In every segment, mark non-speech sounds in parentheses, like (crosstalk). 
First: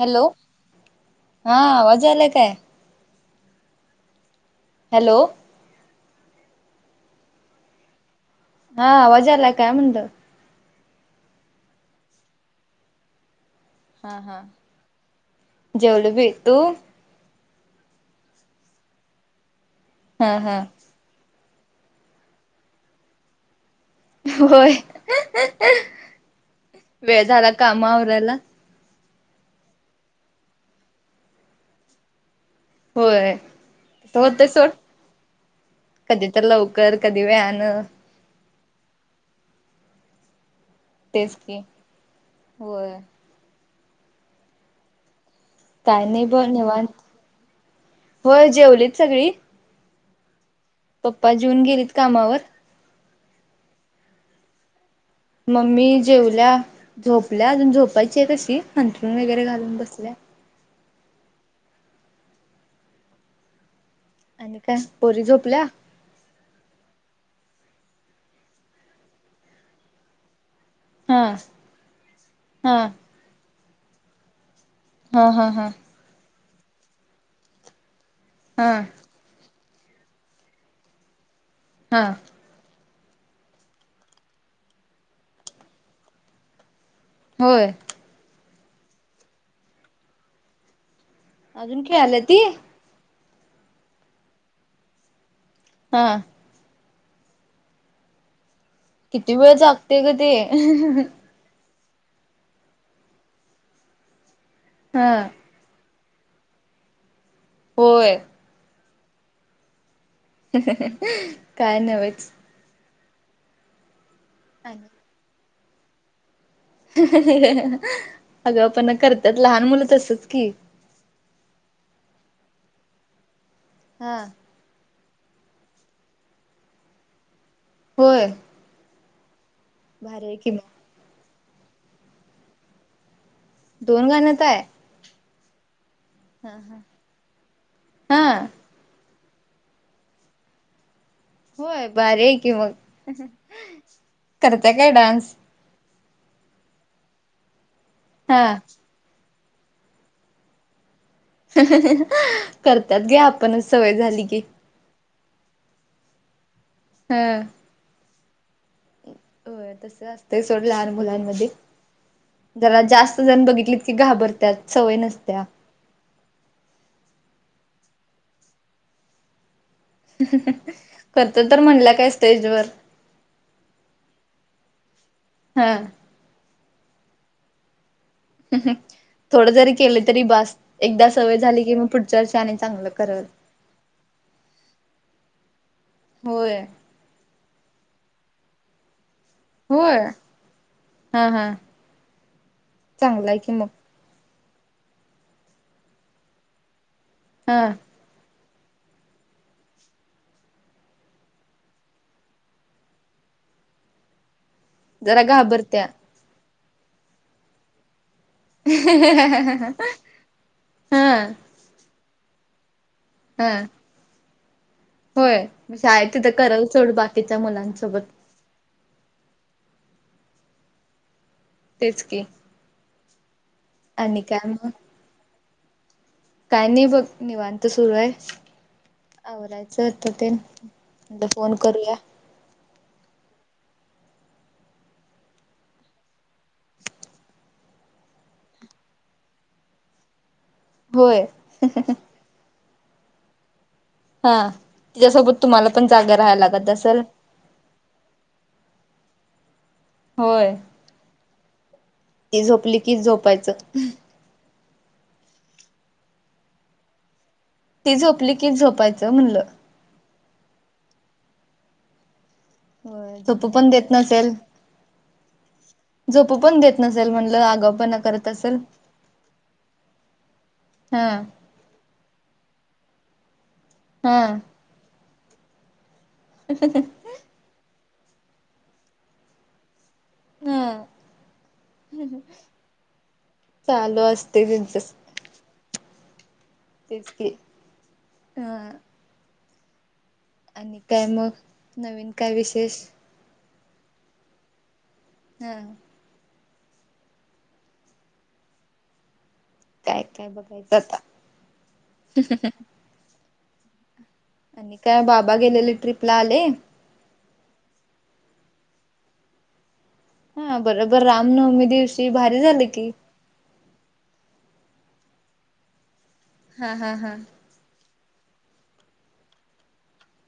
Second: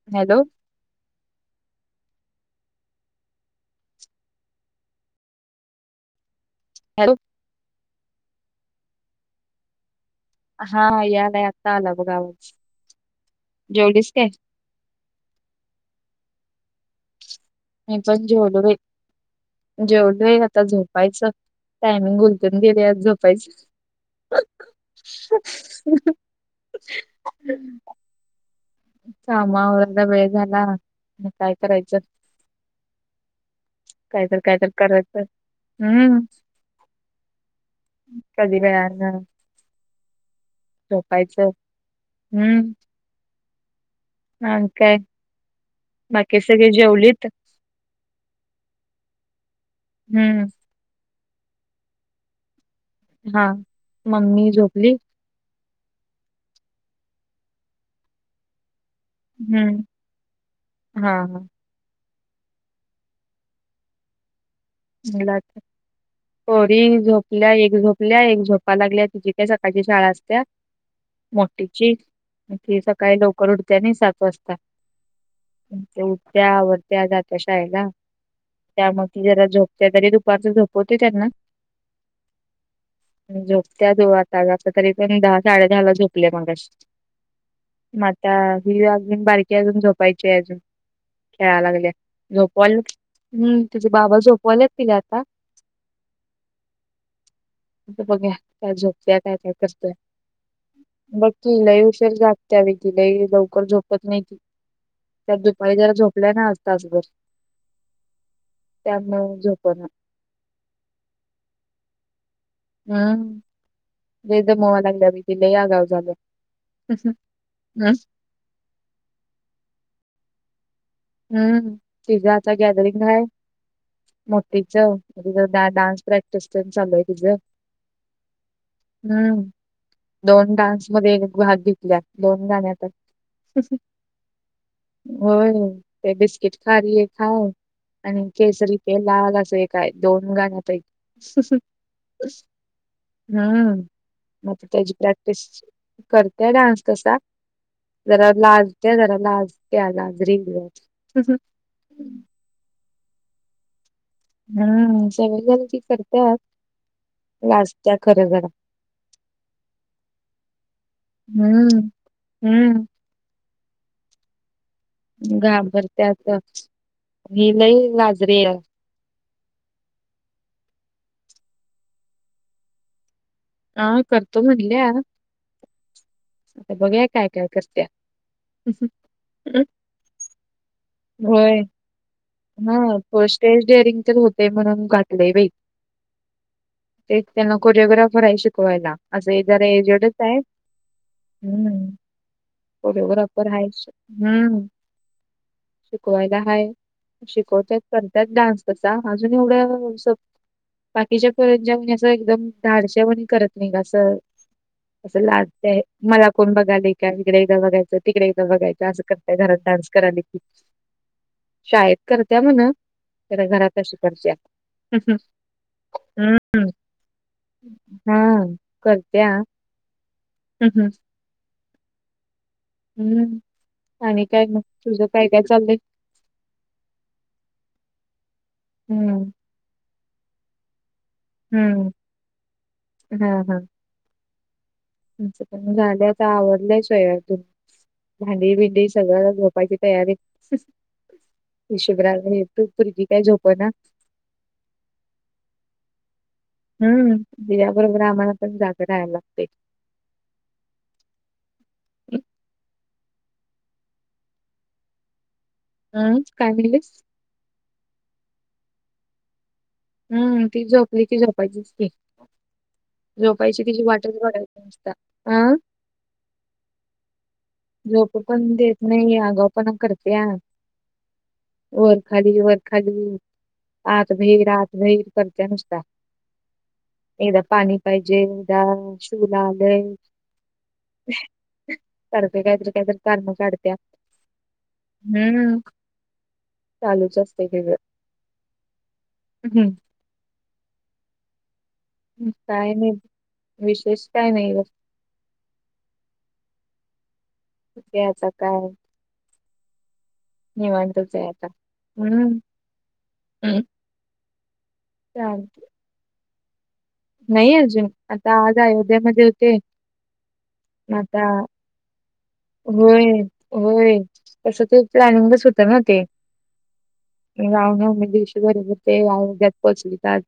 Hello. हा आवाज यायलाय काय? हॅलो. हॅलो. हा आवाज यायलाय काय म्हणलं? हा यालाय आता आला बघ आवाज. जेवलीस हा काय हा जेवले बी. तू? (unintelligible) जेवलो बाई. हा जेवले हा आता झोप - झोपायचं, टायमिंग उलटून गेलेय आज झोपायचं. होय. वेळ झाला काम आवरायला. कामं आवरायला वेळ झाला. मग काय करायचं? होय. ते तर कायतर होतेच ओ कायतर करायचं हम्म कधी तर लवकर कधी वेळानं. कधी वेळानं, तेच झोपायचं. की हम्म. होय अणि काय? काय नाही बाकी ब सगळे निवांत. जेवलीत होय जेवलीत सगळी. हम्म. पप्पा जेऊन गेलेत कामावर. हा. मम्मी झोपली? मम्मी जेवल्या, झोपल्या, अजून झोपायची आहे तशी अंथरून वगैरे घालून हम्म बसल्या. हा हा. आनी काय? पोरी झोपल्या (unintelligible) पोरी झोपल्या, एक झोपलीया, एक झोपायला लागलीया, तिची काय सकाळची शाळा असतेया. हा मोठीची. हा ती सकाळी लवकर उठते आणि सात वाजता. हा हा हा. ती उठत्या, आवरतेया जाते शाळेला हा त्या मूळ ती जरा झोप- त्या तरी दुपारचं झोपवते त्यांना. हा. झोपते (unintelligible) कधीतरी दहा-साडेदहाला झोपल्या मघाशी. होय. मग आता ही अजून बारकी अजून झोपायची अजून. खेळायला अजून लागलिया खेळाल्या ती झोपवाल. हं, तिचे बाबा झोपवालात तिला आता. हा बघूया का झोप, किती वेळ जागते ग ते? ती लई उशर जागते अगं ती, लई लवकर झोपत नाही ती, हा ''मगाशी जरा झोपल्याय ना तासभर, '' होय, त्यांना झोप ना, काय नव्हच. ''हं, ते लय दमवायला लागल्या लई आगाऊ झाल्या. '' हं हं हं हं, आगाऊपणा करतात लहान मुलं तसच की, हं, तिझ आता गॅलरिंग आहे हा मो- तिच, तिचं डान्स प्रॅक्टिस तर चालू आहे तिचं, होय ''हं, भारी आहे की दोन मग. डान्स मध्ये भाग घेतल्या दोन गाण्या तर, '' दोन गाण्यात आहे. होय, ते बिस्किट हा हा. खारी खाऊ आणि हा केसरी, ते लाल असं हे काय दोन गाण्या. होय भारी आहे की मग हं मग करत्या काय त्याची डान्स. प्रॅक्टिस, करते डान्स तसा पण जरा हा लाज- ते जरा लाजत्या, लाजरी जरा, हं हं करतात गं आपणच सवय झाली की, ''हं, सगळ गलदी करत्यात हा. लाजत्या खरं जरा. '' होय, तस असतयं सोड लहान मुलांमध्ये हम्म, जरा हम्म. जास्त- 'जास्त जण बघितली की घाबरत्यात. '' ''घाबरत्यात, ही लई लाजरीे आहे. '' करतो तर म्हणलं काय स्टेजवर, हा, करतो म्हणल्या. हं आता बघूया काय काय करत्या? ''थोडं जरी केलं तरी बस, एकदा सवय होय. झाली की मग पुढच्या वर्ष आणि चांगलं कराल. हा '' ''स्टेज डेअरिंग तर होते, म्हणून घातलंय बाई, '' होय, ''ते त्यांना कोरिओग्राफर आहे शिकवायला. '' ''असं जरा होय एजडच आहेत, हा हा हं चांगला की कोरिओग्राफर आहे. मग '' ''हं, शिकवायला आहे हा शिकवतात. '' करत्यात डान्स तसा, अजून एवढं स- बाकीच्या पोर (unintelligible) एकदम धाडशी, ''जेवण करत नाही गं अस, अस जरा लाजते घाबरत्या मला कोण बघायला का? इकडे बघाय, '' ''तिकडे एकदा बघायचं असं, करतय घरात डान्स कराला की हा शाळेत करत्या म्हणा. '' त्याला घरात अशी करज्यात. मी शाळेत तिथं करायल सोड बाय- हां करत्या हं हं, तेच की, हम्म आणि काय मग तुझं काय काय चाललंय. काय नाही बघ निवांत सुरू आहे. हम्म. बोलायचं होतं तेन फोन हम्म करूया. हा हा. (unintelligible) भांडी बिडी सगळं झोपायची तयारी होय शुभ्रा हे तू पोरगी काय झोपना हा तिच्यासोबत तुम्हाला पण जाग राहायला लागत. असेल हम्म, तिच्याबरोबर आम्हाला पण जाग राहाय लागते. होय. ती झोपली की झोपायचं. हम्म, काय म्हणलीस? ती झोपली की झोपायचं म्हणलं. हम्म, ती झोपली ती झोपायचच की होय झोपू झोपायची पण तिची देत वाटच नसेल बघायची नुसत हं झोपू पण देत नसेल म्हणलं आगावपणा झोपू करत पण असेल. देत नाही आगावपणा पण करतेया. हा. वरखाली वरखाली आत हा बहीर आत बहीर करत्या नुसता (inaudible) एकदा पाणी पाहिजे एकदा शू ला आलंय. हा सारखं काय तर काय तर कारण काढत्या. चालू असते त्यांचच हम्म. तेच चालूच की असते हा हम्म. आणि काय मग नवीन काय विशेष नाही विशेष काय नाही ग हा. त्याचा काय? काय काय मग निवांतच ये आता हम्म हम्म आणि काय बाबा चालतंय गेलेले ट्रीपला, आले? नाही अजून आता आज अयोध्या मध्ये होते. हा बरोबर आता रामनवमी दिवशी भारी झाले की होय, होय, तसं ते प्लॅनिंगच होतं ना ते हा हा हा. रामनवमी दिवशी बरोबर ते अयोध्यात पोहचली तर आज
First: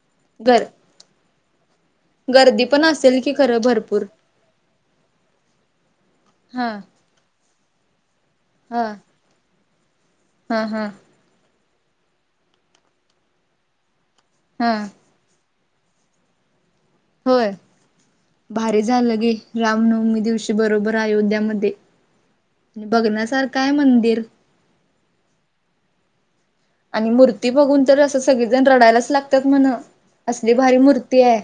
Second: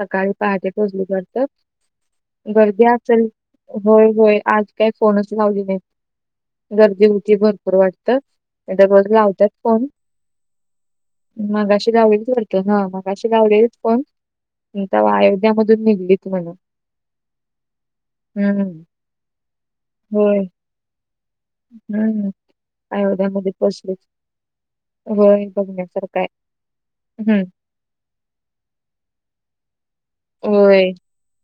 सकाळी गर पहाटे पोहोचली. वाटतात. पण गर्दी असेल की खरं भरपूर होय होय, आज काय फोनच लावली नाहीत. हा गर्दी होती भरपूर वाटतं नाहीतर हा रोज लावत्यात फोन हा हा. मगाशी लावलेलीत वाटत हा मगाशी लावलेलीत फोन हा तेव्हा अयोध्यामध्ये तून निघलीत म्हणून होय, भारी झालं घे रामनवमी होय. दिवशी बरोबर अयोध्यामध्ये हम्म. अयोध्यामध्ये बघण्यासारखं आहे पोहोचलीत. मंदिर होय बघण्यासारखं आहे. आणि हम्म. मूर्ती बघून तर असं सगळीजण रडायलाच लागत्यात म्हणं असली भारी होय, मूर्ती आहे.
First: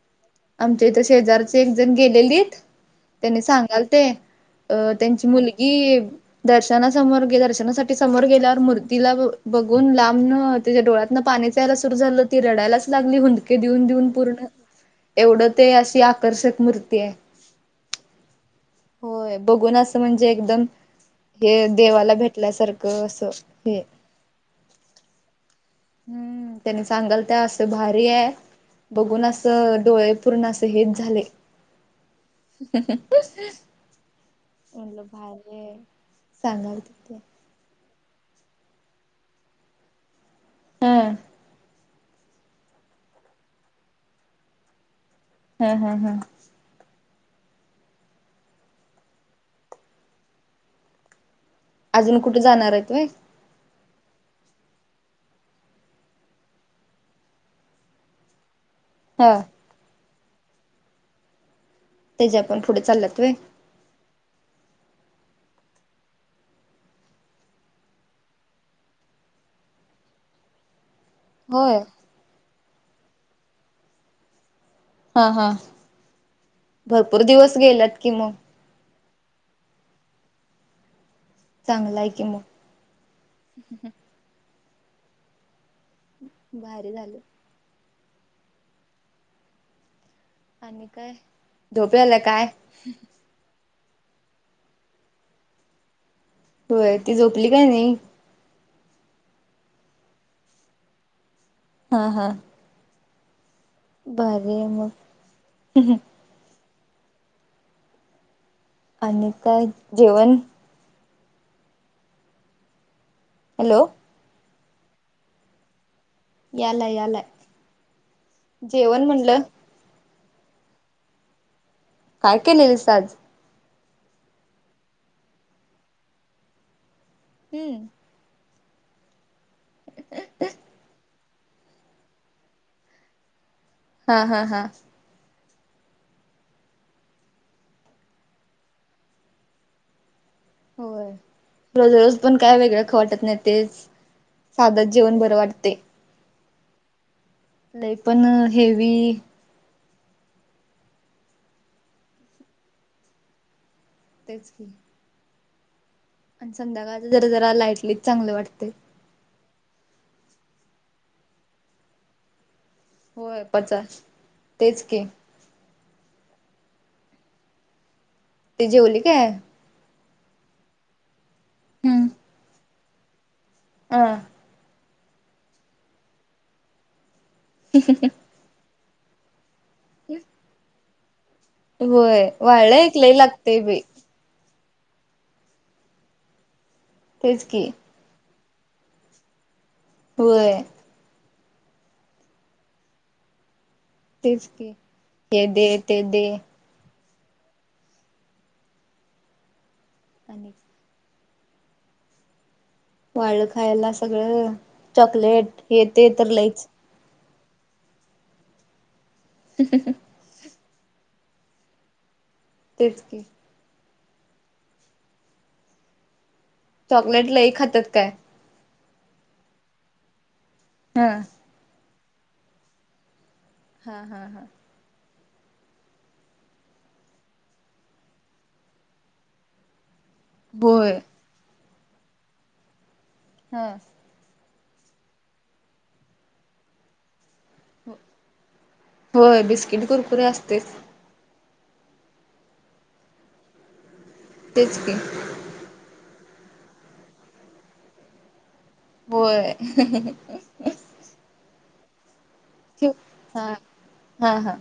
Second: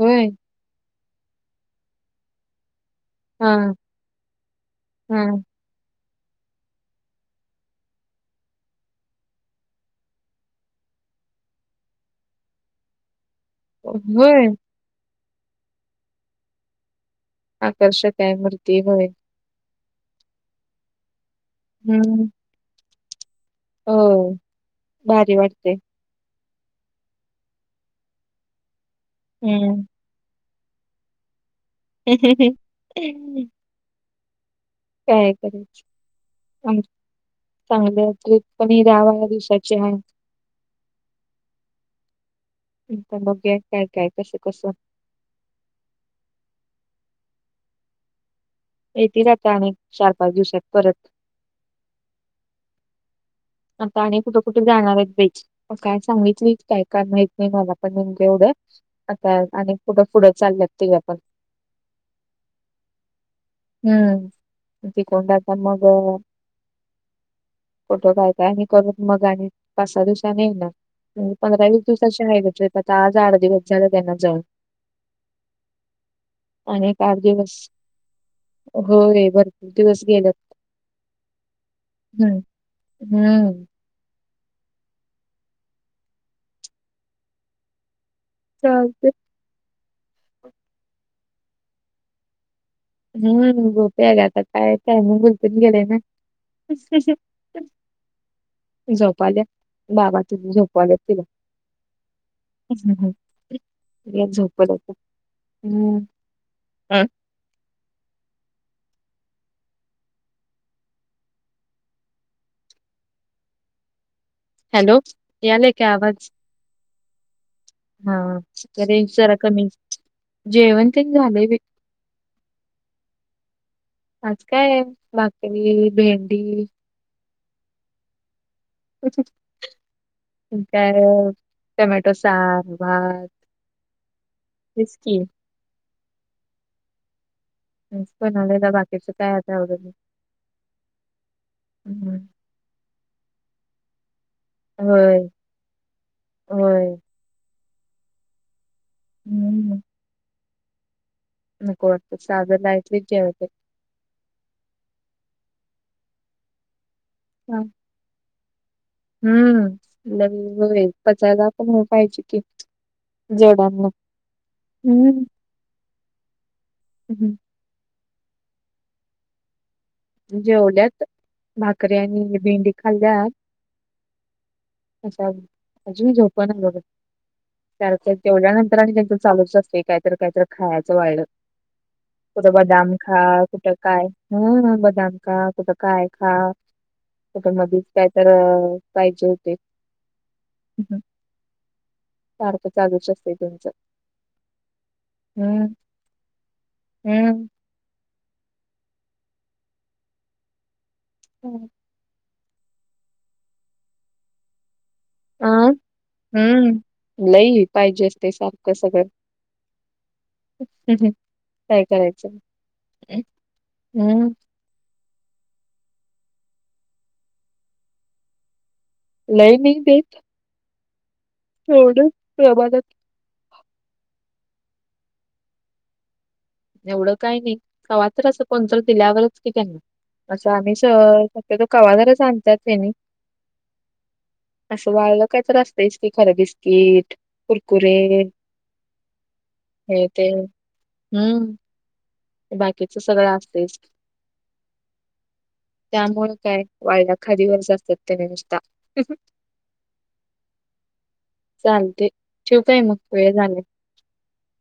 होय. आमच्या इथं शेजारचे एक जण गेलेलीत त्यांनी हा, सांगालते अ हा. त्यांची मुल गी दर्शनासमोर गे दर्शनासाठी समोर गेल्यावर मूर्तीला ब बघून लांबन तिच्या डोळ्यातन पाणीच यायला सुरु झालं ती रडायलाच लागली हुंद दके देऊन देऊन पूर्ण होय. एवढं ते अशी आकर्षक मूर्ती आहे. आकर्षक आहे मु होय बघून असं म्हणजे एकदम हे देवाला हम्म भेटल्यासारखं असं. हे हो भारी वाटते. हम्म त्यानी सांगालत् असं भारी आहे बघून असं हम्म. डोळे पूर्ण असे हेच झाले. म्हटलं काय भारी आहे करायच सांगाल चांगलं तिथे चांगलं आहे. ट्रीप कणी दहा बारा दिवसांची हाय. हं इथ बघूया काय काय कसं कसं. हं हं हंं.. येतील आता आणि चार पाच दिवसात परत. अजून कुठ जाणार आहेत व्हयं आता आणि कुठं कुठे जाणार आहेत बाई काय सांगितली काय काय माहित नाही मला पण नेमके एवढं. आता हा आणि कुठं पुढं चालल्यात ते आपण. तेच्या पण पुढे चालल्यात व्हय. हम्म तिकडून आता मग कुठं जाय आम्ही करून मग आणि पाच सहा दिवसाने येणार तुम्ही पंधरा होय वीस दिवसा कशी हाय गं ट्रिप आता आज आठ दिवस झाले त्यांना जाऊन. हा हा आणि एक आठ भरपूर दिवस गेल्यात कि मग. होय भरपूर दिवस गेल्यात. चांगल आहे कि मग. हम्म भारी झालं. चालतय. आणि काय झोप यायल्या काय. हम झोप यायल्या आता काय टायमिंग उलटून गेलंय ना. होय ती झोपली काय (inaudible) नाही झोप आल्या बाबा तुम्ही झोपा वर तीघं. हा हा. भारी आहे मग (unintelligible) आणि काय जेवण. हॅलो हॅलो यायलाय की आवाज. यालाय यालाय हा जेवण रेंज जरा म्हणलं कमी जेवण तेन झालय बाई. काय केलेलीस आज आज काय आहे भाकरी भेंडी हम्म आणि काय टमॅटो साग भात हा हा हा, तेच की, पण आले काय बाकीच काय आता आवरलं, होय रोज रोज पण काय वेगळं ख वाटत नाही तेच! साधच होय जेवण बरं वाटते? होय, लई पण हेवी, हम्म नको वाटत साध काहीतर जेवायच? तेच की, आणि संध्याकाळ जरा जरा हा. लाईटलीच चांगलं वाटत. हम्म लग होय पचायाला पण पाहीजे की? होय जेवण पचा मग तेच की हम्म, हम् हम, ती जेवली काय. जेवल्यात भाकरी आणि भेंडी खाल्ल्यात, हं, अच्छा अजूनी झोपण आहे बघ कारण का तेवढ्या नंतर आणि त्यांच चालूच अस. काहीतर काहीतर खायचं वाळच होय कुठं वाळलं बदाम एक लय खा लागतय कुठं बाई काय खा, हम बदाम खा कुठ काय खा तेच कुठ की मग! कायतर पाहिजे होती. होय, सारखं चालूच असतय तुमचं. तेच की हे दे हम्म ते दे, हम्म, आणि, हम्, वाळ खायला सगळं चॉकलेट हे ते तर लईच! लय पाहिजे असतय सारखं सगळं? ह ह हं, काय करायचं, तेच की, हम्म, चॉकलेट लई खातात काय! लय नाही देेत, हा, थोडेच प्रभादात, हा हा हां, एवढं काही नाही कवा तर असच कोणत दिल्यावरच कि त्यांना, अच्छा आणि श्य होय शक्यतो कवा तरीच आणतात त्यांनी! हा, असं वाळल कायतरी असतंएच कि खरं बिस्किट. कुरकुर होय बिस्किट हे कुरकुरे ते असतेच हम्म, बाकीच सगळं असतेच, तेच की, त्यामुळे काय वाळल्या खादीवर असतात त्यानी नुसता, होय चालतंय ठेऊ हा, हा, हा, हा